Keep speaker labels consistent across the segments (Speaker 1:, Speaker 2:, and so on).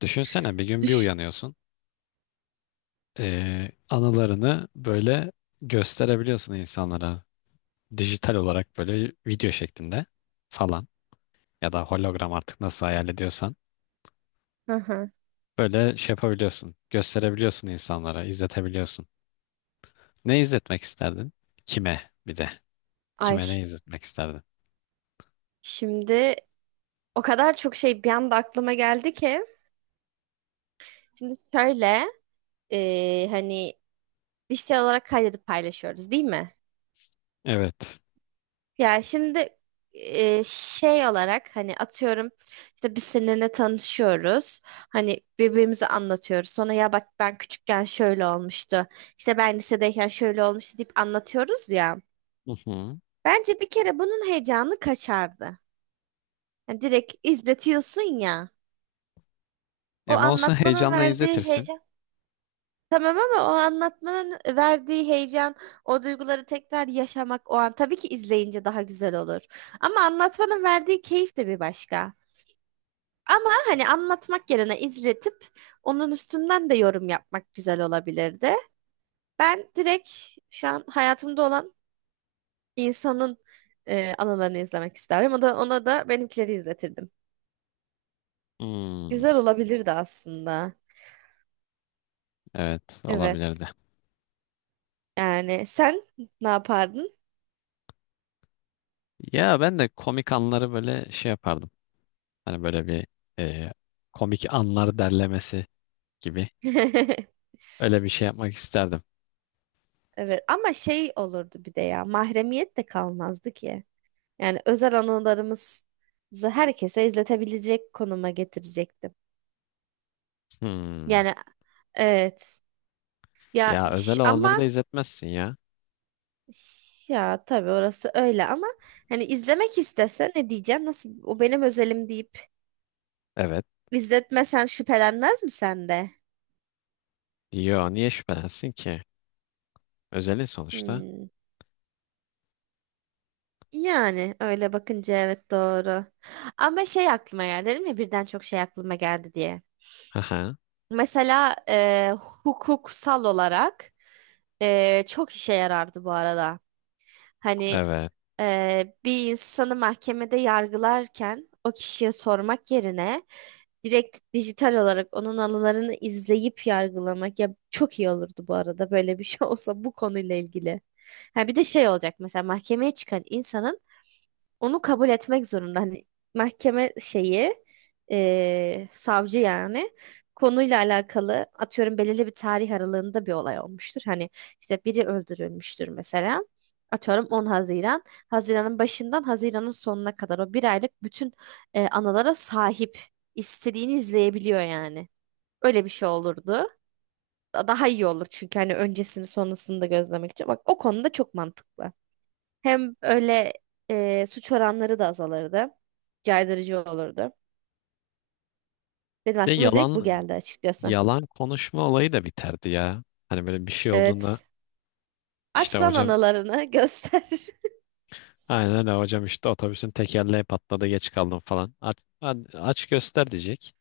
Speaker 1: Düşünsene bir gün bir
Speaker 2: Düş.
Speaker 1: uyanıyorsun. Anılarını böyle gösterebiliyorsun insanlara. Dijital olarak böyle video şeklinde falan. Ya da hologram artık nasıl hayal ediyorsan.
Speaker 2: Hı hı.
Speaker 1: Böyle şey yapabiliyorsun. Gösterebiliyorsun insanlara. İzletebiliyorsun. Ne izletmek isterdin? Kime bir de.
Speaker 2: Ay,
Speaker 1: Kime ne izletmek isterdin?
Speaker 2: şimdi o kadar çok şey bir anda aklıma geldi ki. Şimdi şöyle hani dijital olarak kaydedip paylaşıyoruz değil mi?
Speaker 1: Evet.
Speaker 2: Ya şimdi şey olarak hani atıyorum işte biz seninle tanışıyoruz. Hani birbirimize anlatıyoruz. Sonra ya bak, ben küçükken şöyle olmuştu. İşte ben lisedeyken şöyle olmuştu deyip anlatıyoruz ya.
Speaker 1: Hı hı.
Speaker 2: Bence bir kere bunun heyecanı kaçardı. Yani direkt izletiyorsun ya. O
Speaker 1: Ama olsun
Speaker 2: anlatmanın
Speaker 1: heyecanla
Speaker 2: verdiği
Speaker 1: izletirsin.
Speaker 2: heyecan. Tamam, ama o anlatmanın verdiği heyecan, o duyguları tekrar yaşamak, o an tabii ki izleyince daha güzel olur. Ama anlatmanın verdiği keyif de bir başka. Ama hani anlatmak yerine izletip onun üstünden de yorum yapmak güzel olabilirdi. Ben direkt şu an hayatımda olan insanın anılarını izlemek isterdim. O da ona da benimkileri izletirdim.
Speaker 1: Hmm,
Speaker 2: Güzel olabilirdi aslında.
Speaker 1: evet
Speaker 2: Evet.
Speaker 1: olabilirdi.
Speaker 2: Yani sen ne yapardın?
Speaker 1: Ya ben de komik anları böyle şey yapardım. Hani böyle bir e, komik anlar derlemesi gibi. Öyle bir şey yapmak isterdim.
Speaker 2: Evet, ama şey olurdu bir de ya, mahremiyet de kalmazdı ki. Yani özel anılarımızı herkese izletebilecek konuma getirecektim.
Speaker 1: Hmm.
Speaker 2: Yani evet, ya
Speaker 1: Ya özel
Speaker 2: ama
Speaker 1: olanları da izletmezsin ya.
Speaker 2: ya tabii, orası öyle ama hani izlemek istese ne diyeceksin? Nasıl, o benim özelim deyip
Speaker 1: Evet.
Speaker 2: izletmesen şüphelenmez mi sen de?
Speaker 1: Yo, niye şüphelensin ki? Özelin sonuçta.
Speaker 2: Hmm. Yani öyle bakınca evet, doğru. Ama şey aklıma geldi, dedim ya birden çok şey aklıma geldi diye.
Speaker 1: Haha.
Speaker 2: Mesela hukuksal olarak çok işe yarardı bu arada. Hani
Speaker 1: Evet.
Speaker 2: bir insanı mahkemede yargılarken o kişiye sormak yerine direkt dijital olarak onun anılarını izleyip yargılamak ya, çok iyi olurdu bu arada böyle bir şey olsa bu konuyla ilgili. Ha, bir de şey olacak, mesela mahkemeye çıkan insanın onu kabul etmek zorunda. Hani mahkeme şeyi, savcı yani, konuyla alakalı atıyorum belirli bir tarih aralığında bir olay olmuştur. Hani işte biri öldürülmüştür mesela. Atıyorum 10 Haziran. Haziran'ın başından Haziran'ın sonuna kadar o bir aylık bütün anılara sahip. İstediğini izleyebiliyor yani. Öyle bir şey olurdu. Daha iyi olur çünkü hani öncesini sonrasını da gözlemek için. Bak, o konuda çok mantıklı. Hem öyle suç oranları da azalırdı. Caydırıcı olurdu. Benim
Speaker 1: Ve
Speaker 2: aklıma direkt bu
Speaker 1: yalan
Speaker 2: geldi açıkçası.
Speaker 1: yalan konuşma olayı da biterdi ya. Hani böyle bir şey olduğunda
Speaker 2: Evet.
Speaker 1: işte
Speaker 2: Aç lan
Speaker 1: hocam,
Speaker 2: analarını göster.
Speaker 1: aynen öyle hocam, işte otobüsün tekerleği patladı, geç kaldım falan. Aç, aç göster diyecek.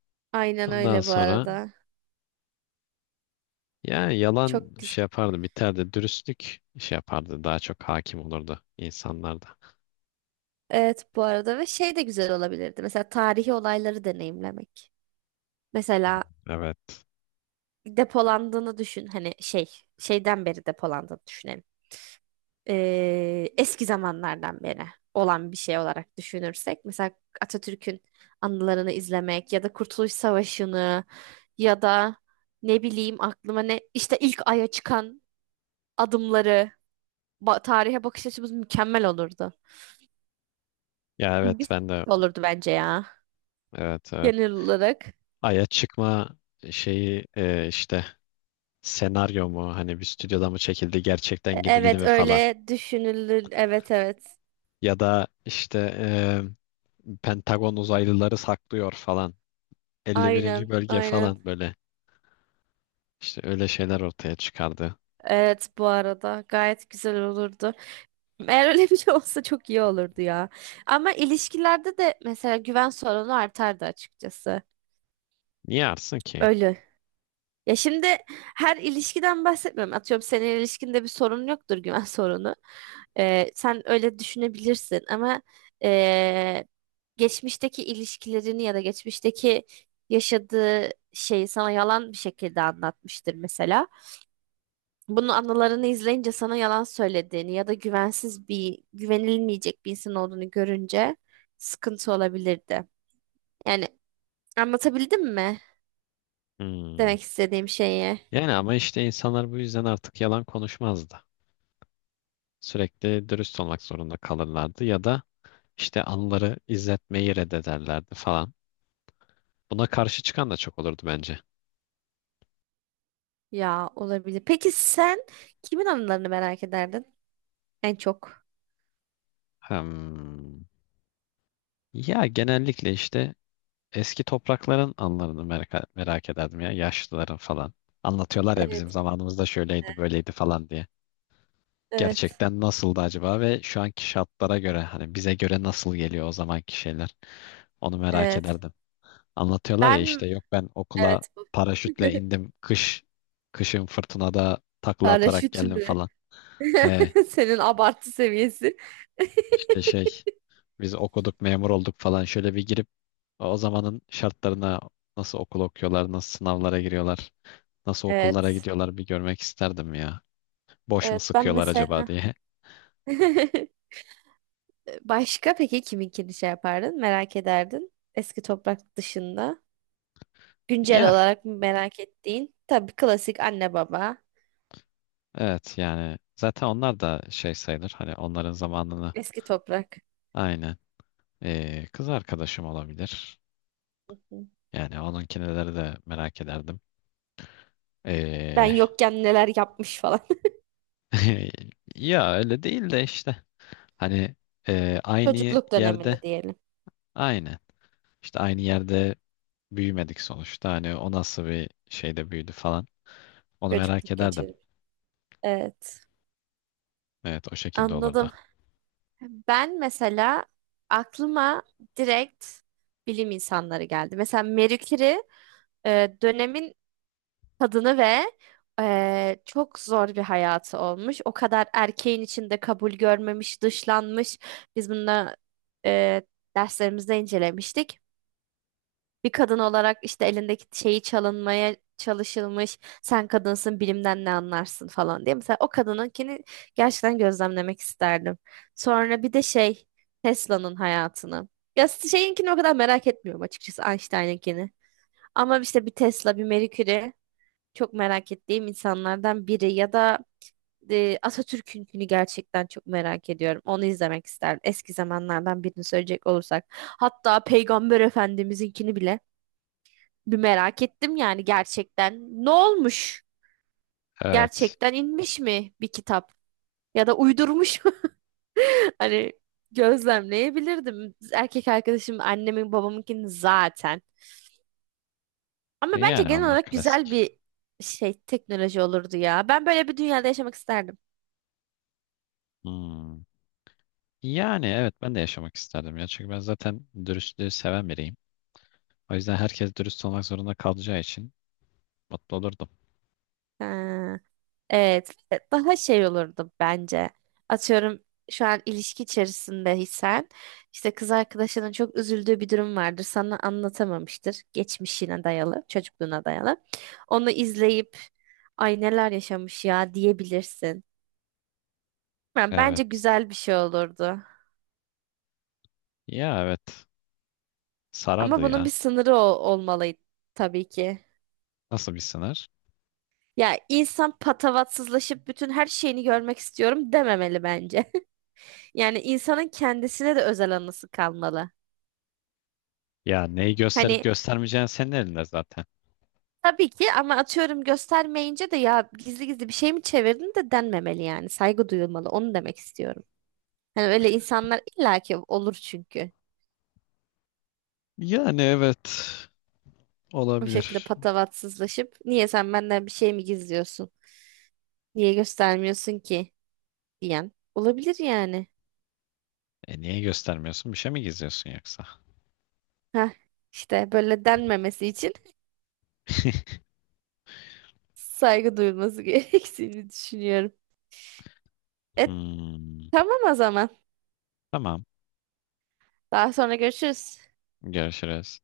Speaker 2: Aynen
Speaker 1: Ondan
Speaker 2: öyle bu
Speaker 1: sonra
Speaker 2: arada.
Speaker 1: yani yalan
Speaker 2: Çok güzel.
Speaker 1: şey yapardı, biterdi. Dürüstlük şey yapardı. Daha çok hakim olurdu insanlarda.
Speaker 2: Evet, bu arada ve şey de güzel olabilirdi. Mesela tarihi olayları deneyimlemek. Mesela
Speaker 1: Evet.
Speaker 2: depolandığını düşün. Hani şey, şeyden beri depolandığını düşünelim. Eski zamanlardan beri olan bir şey olarak düşünürsek mesela Atatürk'ün anılarını izlemek ya da Kurtuluş Savaşı'nı ya da ne bileyim, aklıma ne, işte ilk aya çıkan adımları, tarihe bakış açımız mükemmel olurdu.
Speaker 1: Ya evet
Speaker 2: Güzel
Speaker 1: ben de,
Speaker 2: olurdu bence ya,
Speaker 1: evet evet.
Speaker 2: genel olarak.
Speaker 1: Ay'a çıkma şeyi, işte senaryo mu, hani bir stüdyoda mı çekildi, gerçekten gidildi
Speaker 2: Evet,
Speaker 1: mi falan.
Speaker 2: öyle düşünülür. Evet, evet.
Speaker 1: Ya da işte, Pentagon uzaylıları saklıyor falan. 51.
Speaker 2: Aynen,
Speaker 1: bölge
Speaker 2: aynen.
Speaker 1: falan böyle. İşte öyle şeyler ortaya çıkardı.
Speaker 2: Evet, bu arada gayet güzel olurdu. Eğer öyle bir şey olsa çok iyi olurdu ya. Ama ilişkilerde de mesela güven sorunu artardı açıkçası.
Speaker 1: Niye arsın ki?
Speaker 2: Öyle. Ya şimdi, her ilişkiden bahsetmiyorum. Atıyorum senin ilişkinde bir sorun yoktur, güven sorunu. Sen öyle düşünebilirsin ama ee, geçmişteki ilişkilerini ya da geçmişteki yaşadığı şeyi sana yalan bir şekilde anlatmıştır mesela. Bunun anılarını izleyince sana yalan söylediğini ya da güvensiz bir, güvenilmeyecek bir insan olduğunu görünce sıkıntı olabilirdi. Yani anlatabildim mi
Speaker 1: Hmm.
Speaker 2: demek istediğim şeyi?
Speaker 1: Yani ama işte insanlar bu yüzden artık yalan konuşmazdı. Sürekli dürüst olmak zorunda kalırlardı ya da işte anıları izletmeyi reddederlerdi falan. Buna karşı çıkan da çok olurdu bence.
Speaker 2: Ya, olabilir. Peki sen kimin anılarını merak ederdin en çok?
Speaker 1: Hmm. Ya genellikle işte eski toprakların anılarını merak ederdim ya, yaşlıların falan. Anlatıyorlar ya bizim
Speaker 2: Evet.
Speaker 1: zamanımızda şöyleydi böyleydi falan diye.
Speaker 2: Evet.
Speaker 1: Gerçekten nasıldı acaba ve şu anki şartlara göre, hani bize göre nasıl geliyor o zamanki şeyler, onu merak
Speaker 2: Evet.
Speaker 1: ederdim. Anlatıyorlar ya
Speaker 2: Ben,
Speaker 1: işte, yok ben okula
Speaker 2: evet, bu.
Speaker 1: paraşütle indim, kışın fırtınada takla atarak
Speaker 2: Paraşüt
Speaker 1: geldim
Speaker 2: mü?
Speaker 1: falan. He,
Speaker 2: Senin abartı seviyesi.
Speaker 1: işte şey, biz okuduk memur olduk falan, şöyle bir girip o zamanın şartlarına, nasıl okul okuyorlar, nasıl sınavlara giriyorlar, nasıl okullara
Speaker 2: Evet.
Speaker 1: gidiyorlar, bir görmek isterdim ya. Boş mu
Speaker 2: Evet, ben
Speaker 1: sıkıyorlar acaba
Speaker 2: mesela
Speaker 1: diye.
Speaker 2: Başka peki kiminkini şey yapardın? Merak ederdin. Eski toprak dışında. Güncel
Speaker 1: Ya
Speaker 2: olarak mı merak ettiğin? Tabii klasik anne baba.
Speaker 1: evet, yani zaten onlar da şey sayılır, hani onların zamanını.
Speaker 2: Eski toprak.
Speaker 1: Aynen. Kız arkadaşım olabilir.
Speaker 2: Hı hı.
Speaker 1: Yani onunkineleri de merak ederdim.
Speaker 2: Ben
Speaker 1: Ee,
Speaker 2: yokken neler yapmış falan.
Speaker 1: ya öyle değil de işte hani, aynı
Speaker 2: Çocukluk
Speaker 1: yerde
Speaker 2: dönemini diyelim.
Speaker 1: aynı işte aynı yerde büyümedik sonuçta, hani o nasıl bir şeyde büyüdü falan, onu merak
Speaker 2: Çocukluk
Speaker 1: ederdim.
Speaker 2: geçirmiş. Evet.
Speaker 1: Evet o şekilde olurdu.
Speaker 2: Anladım. Ben mesela aklıma direkt bilim insanları geldi. Mesela Marie Curie, dönemin kadını ve çok zor bir hayatı olmuş. O kadar erkeğin içinde kabul görmemiş, dışlanmış. Biz bunu eee derslerimizde incelemiştik. Bir kadın olarak işte elindeki şeyi çalınmaya çalışılmış. Sen kadınsın, bilimden ne anlarsın falan diye. Mesela o kadınınkini gerçekten gözlemlemek isterdim. Sonra bir de şey, Tesla'nın hayatını. Ya, şeyinkini o kadar merak etmiyorum açıkçası, Einstein'ınkini. Ama işte bir Tesla, bir Mercury çok merak ettiğim insanlardan biri, ya da Atatürk'ünkünü gerçekten çok merak ediyorum. Onu izlemek isterdim. Eski zamanlardan birini söyleyecek olursak. Hatta Peygamber Efendimiz'inkini bile bir merak ettim yani, gerçekten. Ne olmuş?
Speaker 1: Evet.
Speaker 2: Gerçekten inmiş mi bir kitap? Ya da uydurmuş mu? Hani gözlemleyebilirdim. Erkek arkadaşım, annemin babamınkini zaten. Ama bence
Speaker 1: Yani
Speaker 2: genel
Speaker 1: onlar
Speaker 2: olarak güzel
Speaker 1: klasik.
Speaker 2: bir şey, teknoloji olurdu ya. Ben böyle bir dünyada yaşamak isterdim.
Speaker 1: Hmm. Yani evet ben de yaşamak isterdim ya, çünkü ben zaten dürüstlüğü seven biriyim. O yüzden herkes dürüst olmak zorunda kalacağı için mutlu olurdum.
Speaker 2: Ha. Evet, ve daha şey olurdu bence. Atıyorum şu an ilişki içerisindeysen işte kız arkadaşının çok üzüldüğü bir durum vardır. Sana anlatamamıştır. Geçmişine dayalı, çocukluğuna dayalı. Onu izleyip ay, neler yaşamış ya diyebilirsin. Yani bence
Speaker 1: Evet,
Speaker 2: güzel bir şey olurdu.
Speaker 1: ya evet
Speaker 2: Ama
Speaker 1: sarardı
Speaker 2: bunun
Speaker 1: ya.
Speaker 2: bir sınırı olmalı tabii ki.
Speaker 1: Nasıl bir sınır?
Speaker 2: Ya, insan patavatsızlaşıp bütün her şeyini görmek istiyorum dememeli bence. Yani insanın kendisine de özel anısı kalmalı.
Speaker 1: Ya neyi gösterip
Speaker 2: Hani
Speaker 1: göstermeyeceğin senin elinde zaten.
Speaker 2: tabii ki, ama atıyorum göstermeyince de ya, gizli gizli bir şey mi çevirdin de denmemeli yani. Saygı duyulmalı. Onu demek istiyorum. Hani öyle insanlar illaki olur çünkü.
Speaker 1: Yani evet
Speaker 2: Bu şekilde
Speaker 1: olabilir.
Speaker 2: patavatsızlaşıp niye sen benden bir şey mi gizliyorsun? Niye göstermiyorsun ki? Diyen olabilir yani.
Speaker 1: Niye göstermiyorsun? Bir şey mi gizliyorsun yoksa?
Speaker 2: Heh, işte böyle denmemesi için saygı duyulması gerektiğini düşünüyorum. E
Speaker 1: Hmm,
Speaker 2: tamam, o zaman.
Speaker 1: tamam.
Speaker 2: Daha sonra görüşürüz.
Speaker 1: Görüşürüz.